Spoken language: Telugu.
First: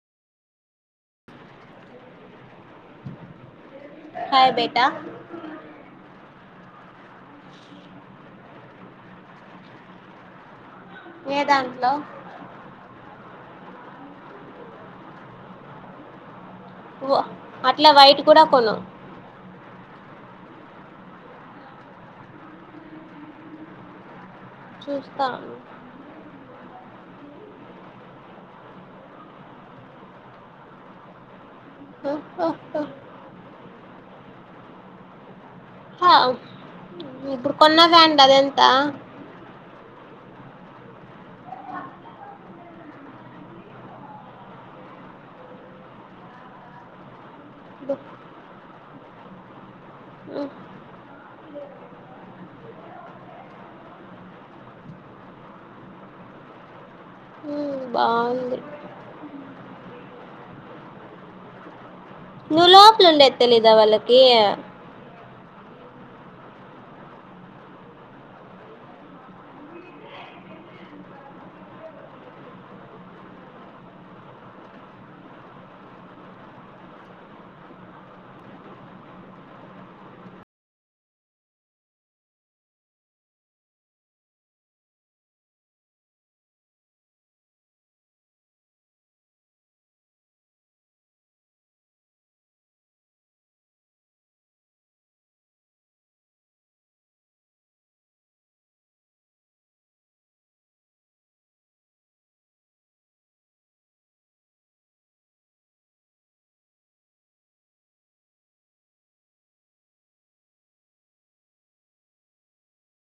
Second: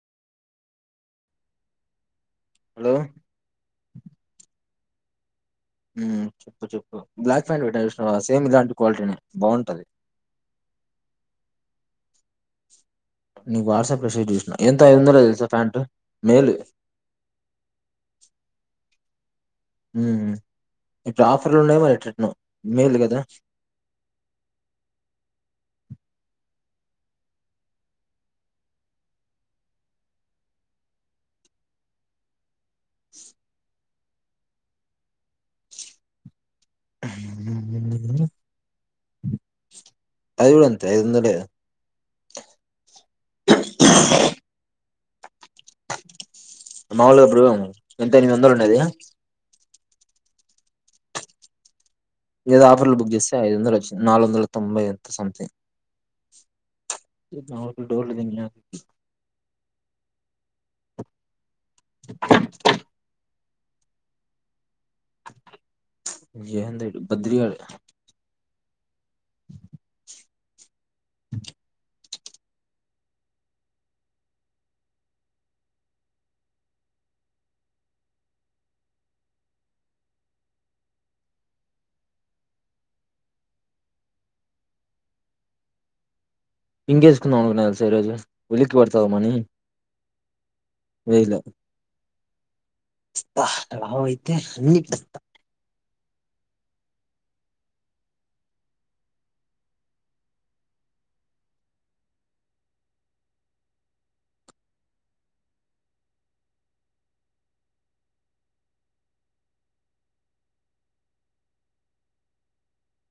హలో హాయ్ బేటా ఉమ్ చెప్పు చెప్పు బ్లాక్ ప్యాంట్ పెట్టా చూసినవ సేమ్ ఇలాంటి క్వాలిటీనే బాగుంటది ఏ దాంట్లో నీకు వాట్సాప్ లో షేర్ చేసిన ఎంత ఐదు వందలు తెలుసా ప్యాంట్ మేల్ది వ అట్లా వైట్ కూడా కొను మ్ ఇప్పుడు ఆఫర్లు ఉన్నాయ్ మరి ఎట్ట ఎట్టానో న మేలు గదా చూస్తా ను ఆహహహ హ ఇప్పుడు కొన్నద్ధాంట్లడి అది ఎంత అది కూడా అంతే ఐదు వందలే మాముూలు అపుడు ఎంత ఎనిమిది వందలు ఉండేది ఏదో ఆఫర్లు బుక్ చేస్తే ఐదు వందల వచ్చి నాలుగు వందల తొంభై ఎంత సంథింగ్ త మా ధోర్ ని బాగుంది నువ్వు లోపాలుండే తెలిద్ద వాళ్ళకి ఎందయిప్పుడు బద్రిగాడు ఇంకేసుకుందాం తెలుసా ఈరోజు ఉలికి పడతావేమోనని వేయిల అబ్బ రావ్ అయితే అన్ని తెస్తా